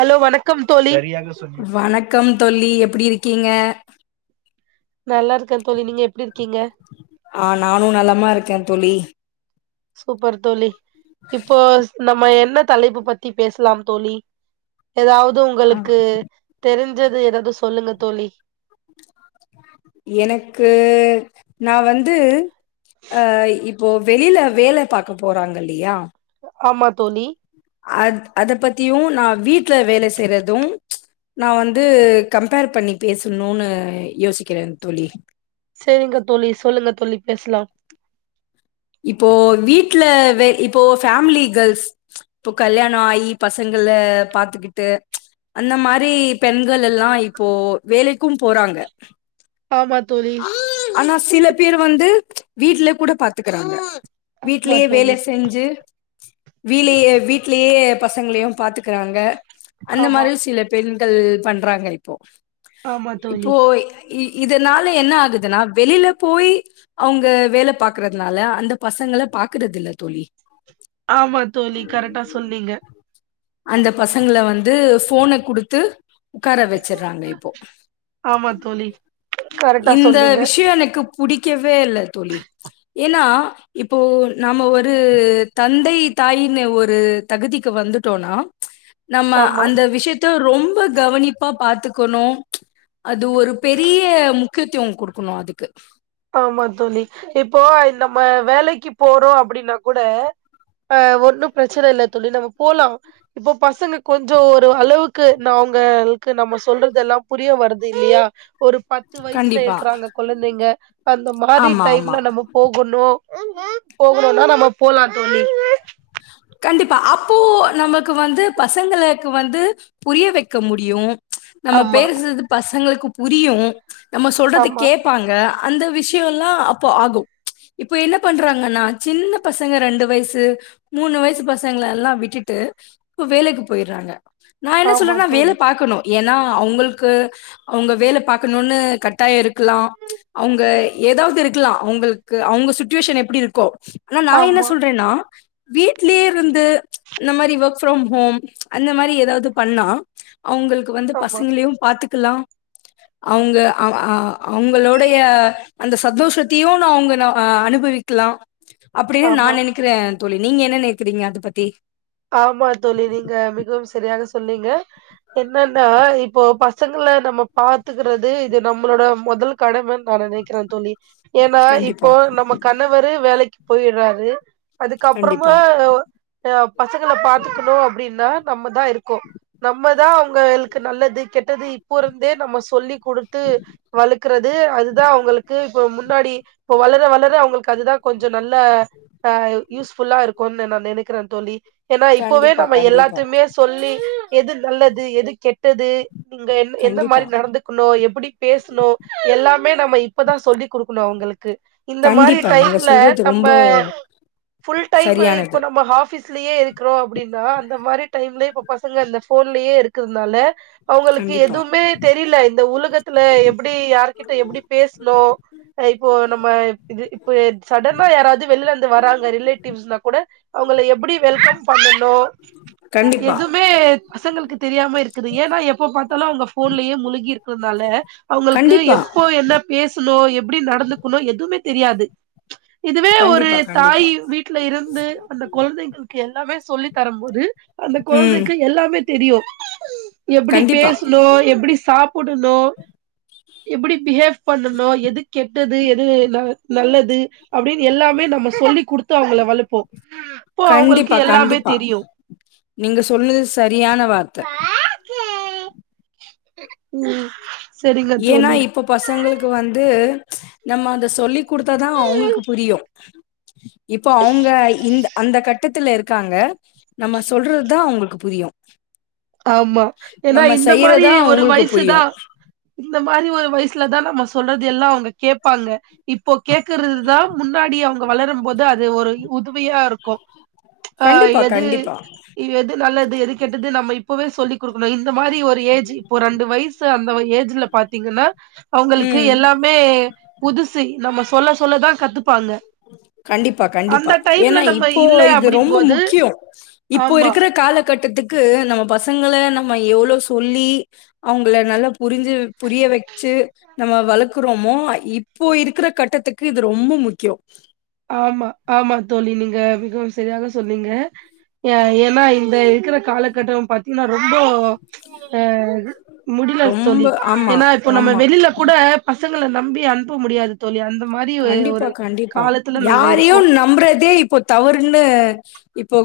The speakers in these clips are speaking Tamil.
ஹலோ வணக்கம் தோழி வணக்கம் தோழி எப்படி இருக்கீங்க நல்லா இருக்கே தோழி நீங்க எப்டி இருக்கீங்க ஆ நானு நல்லமா இருக்க‌ தோழி சூப்பர் தோழி இப்போ நம்ம என்ன தலைப்பு பத்தி பேசலாம் தோழி எதாவது ஆ உங்களுக்கு தெரிஞ்சது எதாவது சொல்லுங்க தோழி எனக்கு நா வந்து அ இப்போ வெளியில வேல பாக்க போறாங்க இல்லையா ஆமா தோழி அ அத பத்தியு நா வீட்ல வேல செய்யறது நா வந்து கம்பேர் பண்ணி பேசணுன்னு யோசிக்கிற தோழி சேரிங்க தோழி சொல்லுங்க தோழி பேசலா இப்போ வீட்ல வே இப்போ ஃபேமிலி கேர்ள்ஸ் இப்போ கல்யாணோ ஆயி பசங்கல பாத்துக்கிட்டு அந்த மாரி பெண்கள் எல்லா இப்போ வேலைக்கும் போறாங்க ஆமா தோழி ஆனா சில பேர் வந்து வீட்லே கூட பாத்துக்கறாங்க ஆமா வீட்லயே வேல தோழி செஞ்சு வீலயே வீட்லயே பசங்களையு பாத்து இருக்கறாங்க அந்த ஆமா மாரியு சில பெண்கள் பண்றாங்க இப்போ ஆமா இப்போ தோழி இதனால என்ன ஆகுதுன்னா வெளில போய் அவுங்க வேல பாக்குறதுனால அந்த பசங்கள பாக்குறது இல்ல தோழி ஆமா தோழி கரெக்ட்டா சொன்னீங்க அந்த பசங்கள வந்து ஃபோன குடுத்து உக்கார வச்சறாங்க இப்போ ஆமா தோழி கரெக்டா இந்த சொன்னீங்க விஷயோ எனக்கு புடிக்கவே இல்ல தோழி ஏன்னா இப்போ நாம ஒரு தந்தை தாயின்னு ஒரு தகுதிக்கு வந்து டோனா நம்ம ஆமா அந்த விஷயத்த ரொம்ப கவனிப்பா பாத்துக்கணு அது ஒரு பெரிய முக்கியத்துவம் குடுக்கணு அதுக்கு ஆமா தோழி இப்போ நம்ம வேலைக்கு போறோ அப்டின்னா கூட ஆ ஒன்னு பிரச்சனை இல்லை தோழி நம்ம போலா இப்போ பசங்க கொஞ்ச ஒரு அளவுக்கு நா அவங்களுக்கு நம்ம சொல்றது எல்லா புரிய வருது இல்லயா ஒரு பத்து வயசுல கண்டிப்பா. இருக்கறாங்க குழந்தைங்க அந்த மாரி ஆமா, ஆமா. டைம்ல நம்ம நம்ம போகணு போகணுனா நம்ம போலா தோழி கண்டிப்பா அப்போ நமக்கு வந்து பசங்களுக்கு வந்து புரிய வக்க முடியு நம்ம ஆமா பேசறது பசங்களுக்கு புரியு நம்ம சொல்றது ஆமா கேப்பாங்க அந்த விஷயம்ல்லா அப்போ ஆகு இப்ப என்ன பண்றாங்கன்னா சின்ன பசங்க ரெண்டு வயசு மூணு வயசு பசங்கலெல்லா விட்டுட்டு இப்ப வேலைக்கு போய்றாங்க நா என்ன ஆமா சொல்றன்னா வேல தோழி பாக்கணு ஏன்னா அவுங்களுக்கு அவுங்க வேல பாக்கணுனு கட்டாய இருக்கலா அவுங்க ஏதாவது இருக்கலா அவுங்களுக்கு அவுங்க சுட்டுவேஷன் எப்டி இருக்கோ ஆனா நா என்ன ஆமா சொல்றேன்னா வீட்லயே இருந்து அந்த மாரி ஒர்க் ஃப்ரம் ஹோம் அந்த மாரி ஏதாவது பண்ணா அவுங்களுக்கு வந்து ஆமா பசங்களயும் பாத்துக்கலா அவுங்க அ அ அவுங்களோடய அந்த சந்தோஷத்தையு நா அவுங்க நா அ அனுபவிக்கலா அப்டின்னு நா ஆமா நெனக்கிறே தோழி நீங்க என்ன நெனக்கிறீங்க அதை பத்தி ஆமா தோழி நீங்க மிகவும் சரியாக சொன்னீங்க என்னன்னா இப்போ பசங்கள நம்ம பாத்துக்கறது இது நம்மளோட மொதல் கடமன்னு நா நெனக்கிற தோழி ஏன்னா கண்டிப்பா இப்போ நம்ம கணவரு வேலைக்கு போய்றாரு அதுக்கப்புறமா கண்டிப்பா அ பசங்கள பாத்துக்கணு அப்டின்னா நம்மதா இருக்கோ நம்மதா அவுங்களுக்கு நல்லது கெட்டது இப்போருந்தே நம்ம சொல்லி குடுத்து வலுக்கறது அதுதா அவுங்களுக்கு இப்ப முன்னாடி இப்போ வளர வளர அவுங்களுக்கு அதுதா கொஞ்ச நல்ல அ யூஸ்ஃபுல்லா இருக்குனு நா நெனக்கிறே தோழி ஏன்னா இப்போவே கண்டிப்பா நம்ம கண்டிப்பா எல்லாத்தயுமே சொல்லி எது நல்லது எது கெட்டது நீங்க என் எந்த கண்டிப்பா மாதிரி நடந்து க்கணும் எப்டி பேசணு எல்லாமே நம்ம இப்பதா சொல்லிக் குடுக்கணு அவுங்களுக்கு இந்த மாரி கண்டிப்பா நீங்க டைம்ல சொல்றது நம்ம ரொம்ப ஃபுல்டைம் இப்போ சரியானது நம்ம ஹாஃபிஸ் லயே இருக்கிறோ அப்டின்னா அந்த மாரி டைம்ல இப்ப பசங்க அந்த போன்லயே இருக்றதுனால அவுங்களுக்கு கண்டிப்பா எதுவுமே தெரில இந்த உலகத்துல எப்டி யாருகிட்ட எப்டி பேசணு இப்போ நம்ம இது இப்ப சடனா யாராவது வெளியில இருந்து வராங்க ரிலேட்டிவ்ஸ்னா கூட அவுங்கள எப்டி வெல்கம் பண்ணணு கண்டிப்பா எதுமே பசங்களுக்கு தெரியாம இருக்குது ஏன்னா எப்ப பாத்தாலு அவுங்க போன்லயே முழுகி இருக்றதுனால அவுங்களுக்கு கண்டிப்பா எப்போ என்ன பேசணு எப்டி நடந்துக்கணு எதுமே தெரியாது இதுவே ஒரு கண்டிப்பா கண்டிப்பா தாய் வீட் டுல இருந்து அந்த கொழந்தைங்களுக்கு எல்லாமே சொல்லி தரும் போது அந்த ம் கொழந்தைக்கு எல்லாமே தெரியு எப்படி கண்டிப்பா பேசணு எப்டி சாப் புடணு எப்டி பிஹேவ் பண்ணணு எது கெட்டது எது நல்லது அப்டின்னு எல்லாமே நம்ம சொல்லி் குடுத்து அவங்கள வளப்போ அப்போ அவங்களுக்கு கண்டிப்பா எல்லாமே கண்டிப்பா தெரியு நீங்க சொன்னது சரியான வார்த்தை ம் சரிங்க ஏனா தோழி இப் ப பசங்களுக்கு வந்து நம்ம அத சொல்லி கொடுத்தாதான் அவங்களுக்கு புரியும் இப்போ அவங்க இந் அந்த கட்டத்துல இருக்காங்க நம்ம சொல்றது தான் அவங்களுக்கு புரியும் ஆமா ஏனா இந்த மாரி செய்யறதா ஒரு அவங்களுக்கு புரியு வயசுதான் இந்த மாரி ஒரு வயசுலதான் நம்ம சொல்றது எல்லாம் அவங்க கேப்பாங்க இப்போ கேக்குறது தான் முன்னாடி அவங்க வளரும் போது அது ஒரு உதவியா இருக்கும் ஆ கண்டிப்பா எது கண்டிப்பா எது நல்லது எது கெட்டது நம்ம இப் பவே சொல்லி குடுக்கணும் இந்த மாரி ஒரு ஏஜ் இப்போ ரெண்டு வயசு அந்த ஏஜ்ல பாத்தீங்கன்னா அவுங்களுக்கு ம் எல்லாமே புதுசு நம்ம சொல்ல சொல்லதான் கத்துப்பாங்க கண்டிப்பா கண்டிப்பா அந்த டைம்ல ஏன்னா நம்ம இப்போ இல்ல இது ரொம்ப அப்படிம்போது முக்கியம் இப்போ ஆமா இருக்கற காலகட்டத்துக் க்கு நம்ம பசங்கள நம்ம எவ்ளவு சொல்லி அவுங்கள நல்லா புரிஞ்சு புரிய வச்சு நம்ம வளக்கறோமோ இப்போ இருக்கிற கட்டத்துக்கு இது ரொம்ப முக்கியம் ஆமா ஆமா தோழி நீங்க மிகவும் சரியாக சொன்னீங்க ஏ ஏன்னா இந்த இருக்கிற காலகட்டம் பாத்தீங்கன்னா ரொம்போ ஆ முடில ரொம்ப தோழி ஆமா, ஏன்னா இப்ப நம்ம ஆமா. வெளியில கூட பசங்களை நம்பி அனுப்ப முடியாது தோழி அந்த மாதிரி கண்டிப்பா, ஒரு கண்டிப்பா. காலத்து யாரையும் நம்புறதே இப்போ தவறுன்னு இப்போ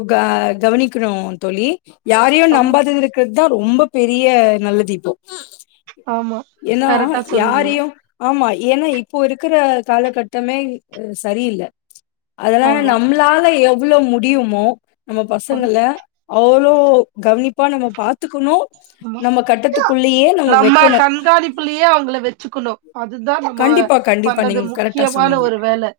கவனிக்கணும் தோழி யாரையும் ஆமா நம்பாததுக்கு தான் ரொம்ப பெரிய நல்லதிப்போ ஆமா ஏன்னா கரெக்டா சொன்னீங்க யாரையும் ஆமா ஏன்னா இப்போ இருக்கிற காலகட்டமே சரியில்ல அதெல்லாம் ஆமா நம்மளாள எவ்ளவு முடியுமோ நம்ம ஆம், பசங்கள அவளோ கவனி ப்பா நம்ம பாத்துக்கணும் ஆமா நம்ம கட்டத்துக்குள்ளயே நம்ம வைக்கணும் குள்ளயே அவங்கள வச்சுக்கணும் அதுதான் நம்ம கண்டிப்பா கண்டிப்பா பண்றது நீங்க கரெக்டா முக்கியமான சொன்னீங்க ஒரு வேலை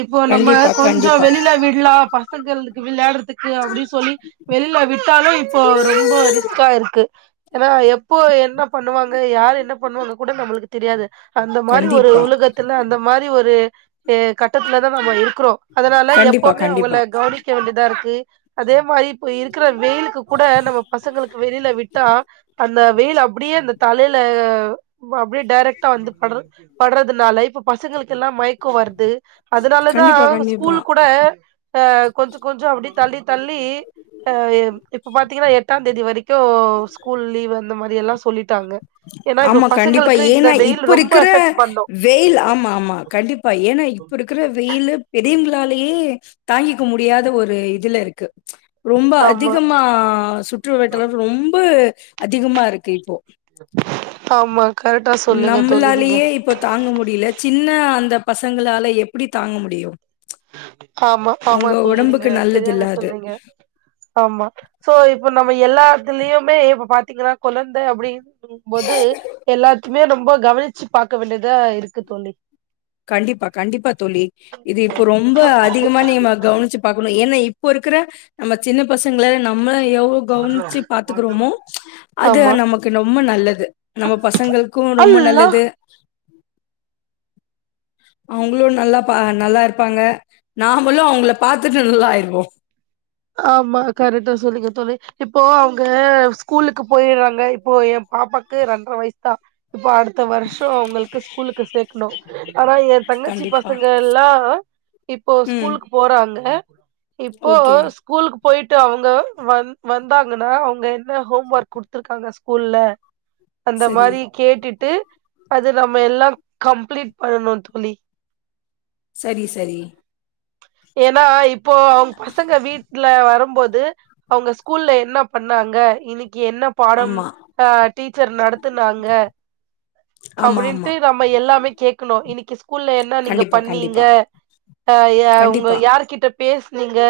இப்போ நம்ம கண்டிப்பா கொஞ்சம் கண்டிப்பா வெளியில விடலாம் ங்க வெளையாடுறதுக்கு அப்டின்னு சொல்லி வெளில விட்டாலும் இப்போ ரொம்ப ரொம்போ ரிஸ்க்கா இருக்கு ஏன்னா எப்போ என்ன பண்ணுவாங்க யாரு என்ன பண்ணுவாங்க கூட நம்மளுக்கு தெரியாது அந்த மாரி ஒரு கண்டிப்பா உலகத்துல அந்த மாரி ஒரு ஏ கட்டத்துல தான் நம்ப இருக்கிறோம் அதனால கண்டிப்பா எப்பவுமே அவங்கள கண்டிப்பா கவனி க்க வேண்டியதாருக்கு அதே மாரி இப்ப இருக்கிற வெயிலுக்கு கூட நம்ப பசங்களுக்கு வெளியில விட்டா அந்த வெயில் அப்டியே அந்த தலையில அப்டியே டேரக்டா வந்து படுற படுறதுனால இப்ப பசங்களுக்கெல்லாம் மயக்கம் வருது கண்டிப்பா அதனாலதான் கண்டிப்பா ஸ்கூல்கு கூட அ கொஞ்சம் கொஞ்சம் அப்டியே தள்ளி தள்ளி அ இப்ப பாத்தீங்கன்னா எ தேதி வரைக்கும் ஸ்கூல் லீவ் அந்த மாரி எல்லாம் சொல்லி ட்டாங்க ஏன்னா இப்ப ஆமா, கண்டிப்பா. பசங்களுக்கு இந்த ஏன்னா, வெயில் இப்ப ரொம்ப இருக்கிற எஃபெக்ட் பண்ணும் வெயில் ஆமா ஆமா கண்டிப்பா ஏன்னா இப்ப இருக்கற வெயில் பெரியவங்களாலேயே தாங்கிக்க முடியாத ஒரு இதுல இருக்கு ரொம்ப ஆமா அதிகமா சுற்று வட்டாரலாம் ரொம்ப அதிகமா இருக்கு இப்போ ஆமா கரெக்டா சொன்னிங்க தோழி நீங்க நம்மளாலேயே இப்போ தாங்க முடில சின்ன அந்த பசங்களால எப்படி தாங்க முடியு ஆமா ஆமா தோழி நீங்க சரியாதானா நல்லதில்ல அது. சொல்ரீங்க ஆமா சோ இப்ப நம்ம எல்லாத்துலயுமே இப்ப பாத்தீங்கன்னா கொழந்த அப்படின் ன்னு போது எல்லாத்தையுமே ரொம்ப கவனிச்சு பாக்க வேண்டியதா இருக்கு தோழி கண்டிப்பா கண்டிப்பா தோழி இது இப்ப ரொம்ப அதிகமானிங்க கவனிச்சு பாக்கணு ஏன்னா இப்போ இருக்குற நம்ம சின்ன பசங்க நம்மள எவ்வளவு கவுனிச்சு பாத்துக்கிறோமோ அது ஆமா நமக்கு ரொம்ப நல்லது நம்ம பசங்களுக்கு ரொம்ப அல்லா நல்லது அவுங்களு நல்லா பா நல்லா இருப்பாங்க நாமளு அவுங்கள பாத்துட்டு நல்லாயிருவோ ஆமா கரெக்டா சொன்னிங்க தோழி இப்போ அவுங்க ஸ்கூலுக்கு போயிறாங்க இப்போ என் பாப்பாக்கு ரெண்ர வயசு தா இப்போ அடுத்த வருஷோ அவுங்களுக்கு ஸ்கூலுக்கு சேக் க்னு ஆனா என் தங்கச்சி கண்டிப்பா. பசங்க எல்லா இப்போ ம். ஸ்கூலுக்கு போறாங்க இப்போ ஓகே. ஸ்கூ ஸ்கூலுக்கு போயிட்டு அவுங்க வந் வந்தாங்கன்னா அவங்க என்ன ஹோம்ஒர்க் குடுத்துருக்காங்க ஸ்கூல்ல அந்த சரி, மாதிரி கேட்டுட்டு அது நம்ம எல்லா கம்ப்ளீட் பண்ணணு தோழி சேரி சேரி ஏன்னா இப்போ அவுங்க பசங்க வீட்டுல வருபோது அவுங்க ஸ்கூல்ல என்ன பண்ணாங்க இன்னிக்கு என்ன பாடம் ஆமா, அஹ் டீச்சர் நடத்துனாங்க ஆமா, ஆமா. அப்படின்ட்டு நம்ம எல்லாமே கேக்கணு இன்னைக்கு ஸ்கூல்ல என்ன நீங்க கண்டிப்பா, பண்ணீங்க கண்டிப்பா, ஆ யா உ கண்டிப்பா, யார்கிட்ட பேசுனீங்க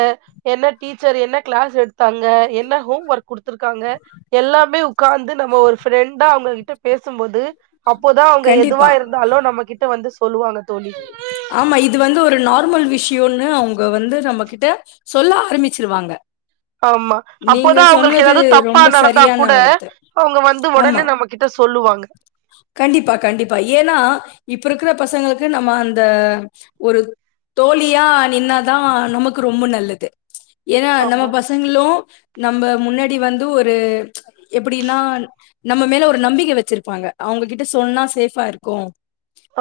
என்ன டீச்சர் என்ன கிளாஸ் எடுத்து தாங்க என்ன ஹோம் ஒர்க் குடுத்துருக்காங்க எல்லாமே உட்காந்து நம்ம ஒரு ஃப்ரெண்டா அவங்ககிட்ட பேசும்போது அப்போதா அவங்க எதுவா இருந்தாலு நம்ம கிட்ட வந்து சொல்லுவாங்க தோழி ஓ ஆமா இது வந்து ஒரு நார்மல் விஷயோமனு அவுங்க வந்து நம்ம கிட்ட சொல்ல ஆரம்பிச்சிருவாங்க ஆமா அப்போதா அவுங்களுக்கு ஏதாவது தப்பா ரொம்ப நடந்தா சரியான கூட வார்த்தை. அவுங்க வந்து ஆமா. உடனே நம்மகிட்ட சொல்லுவாங்க கண்டிப்பா கண்டிப்பா ஏனா இப்ப இருக்குற பசங்க ளுக்கு நம்ம அந்த ஒரு தோழியா நின்னா தா நமக்கு ரொம்ப நல்லது ஏனா நம்ம ஆமா பஸ் ங்களு நம்ம முன்னாடி வந்து ஒரு எப்டின்னா நம்ம மேல ஒரு நம்பிக்கை வச்சுருப்பாங்க அவுங்ககிட்ட சொன்னா சேஃபா இருக்கு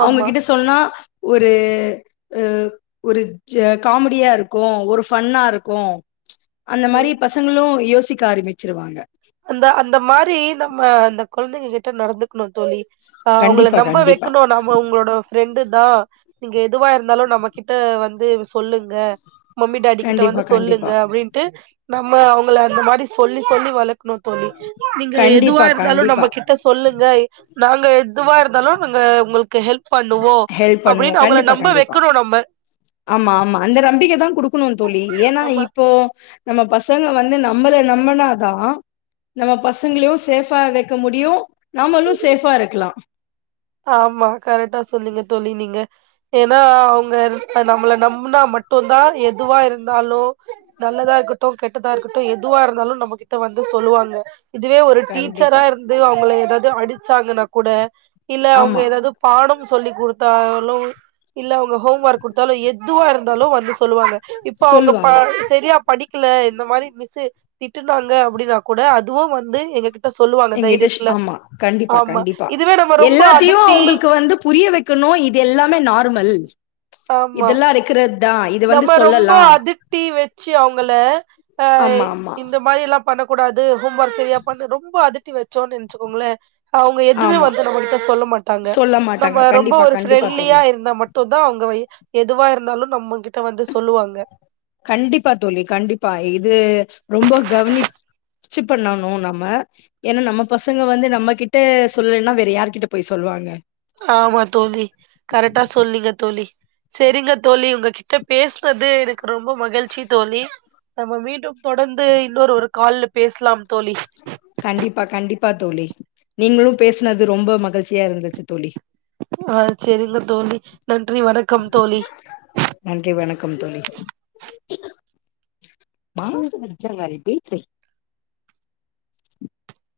ஆமா அவங்ககிட்ட சொன்னா ஒரு அ ஒரு காமெடியா இருக்கு ஒரு ஃபன்னா இருக்கு அந்த மாரி ம் பசங்களு யோசிக்க ஆரம்பிச்சிருவாங்க அந்த அந்த மாரி நம்ம அந்த கொழந்தைங்க கிட்ட நடந்துக்கணு தோழி ஆ அவுங்கள கண்டிப்பா, நம்ப கண்டிப்பா. வக்கணு நம்ம நம்ம உங்களோட ஃப்ரெண்டு தா நீங்க எதுவா இருந்தாலு நம்மகிட்ட வந்து சொல்லுங்க மம்மி டாடி கிட்ட வந்து கண்டிப்பா, சொல்லுங்க கண்டிப்பா. அப்டின்ட்டு நம்ம அவங்கள அந்த மாரி சொல்லி சொல்லி வளத் தோழி நீங்க எதுவா கண்டிப்பா, இருந்தாலு நம்ம கண்டிப்பா. கிட்ட ட்ட சொல்லுங்க நாங்க எதுவா இருந்தாலு நாங்க உங்களுக்கு ஹெல்ப் பண்ணுவோ ஹெல்ப் பண்ணுவோம். அப்டின்னு அவுங்கள கண்டிப்பா, நம்ப கண்டிப்பா. வக்கணு நம்ம ஆமா ஆமா அந்த நம்பிக்க தா குடுக்கணு தோழி ஏன்னா ஆமா இப்போ நம்ம பசங்க வந்து நம்மள நம்புனாதா நம்ம பசங்களையு சேஃபா வெக்க முடியு நாமளு சேஃபா இருக்கலா ஆமா கரெட்டா சொன்னீங்க தோழி நீங்க ஏனா அவுங்க இப்ப நம்மள நம்புனா மட்டுந்தா எதுவா இருந்தாலு நல்லதா இருக்கட்டு கெட்டதா இருக்கட்டு எதுவா இருந்தாலு நம்மகிட்ட வந்து சொல்லுவாங்க இதுவே ஒரு டீச்சரா கண்டிப்பா. இருந்து அவுங்கள எதாவுது அடிச்சாங்கன்னா கூட இல்ல அவுங்க ஆமா. எதாவுது பாடம் சொல்லி குடுத்தாலு இல்ல அவுங்க ஹோம் ஒர்க் குடுத்தாலு எதுவா இருந்தாலு வந்து சொல்லுவாங்க இப்ப அவுங்க பா சொல்லுவாங்க. செரியா படிக்கல இந்த மாரி மிஸ்சு திட்டுனாங்க அப்டின்னா கூட அதுவு வந்து எங்ககிட் ட சொல்லுவாங்க எங்கிட்ட ஷ் தைரியத்துல ஆமா கண்டிப்பா ஆமா இதுவே நம்ம ரொம்போ அதட்டி இப்ப வந்து புரிய வெக்கணு இது எல்லாமே நார்மல் ஆமா இதெல்லாம் இருக்கிறது தான். இது வந்து நம்ம ரொம்போ சொல்லலாம். அதிட்டி வெச்சு அவுங்கள ஆ ஆமா, ஆமா, இந்த மாரியெல்லா பண்ணக்கூடாது ஹோம் ஒர்க் செரியாப்பண்ணு ரொம்ப அதட்டி வெச்சோன் நெனச்சிக்கோங்களே அவுங்க எதுவுமே ஆமா. வந்து நம்மகிட்ட சொல்ல மாட்டாங்க சொல்ல மாட்டாங்க. நம்ம ரொம்ப கண்டிப்பா, ஒரு கண்டிப்பா ஃப்ரெண்ட்லியா தோழி. இருந்தா மட்டுந்தா அவுங்க வை எதுவா இருந்தாலு நம்ம கிட்ட வந்து சொல்லுவாங்க கண்டிப்பா தோழி கண்டிப்பா இது ரொம்போ கவனிப் ச்சி பண்ணணு நாம ஏனா நம்ம பசங்க வந்து நம்ம கிட்ட சொல்லலேன்னா வேற யாருகிட்ட போய் சொல்லுவாங்க ஆமா தோழி கரெக்டா சொன்னிங்க தோழி சேரிங்க தோழி உங்ககிட்ட பேசுனது எனக்கு ரொம்ப மகிழ்ச்சி தோழி நம்ம மீண்டும் தொடர்ந்து இன்னொரு ஒரு கால்ல பேசலாம் தோழி கண்டிப்பா கண்டிப்பா தோழி நீங்களு பேசுனது ரொம்ப மகிழ்ச்சியா இருந்துச்சு தோழி அ சேரிங்க தோழி நன்றி வணக்கம் தோழி நன்றி வணக்கம் தோழி மாமா [unintelligible] மச்சங்காரி பேட்ரி [inaudible]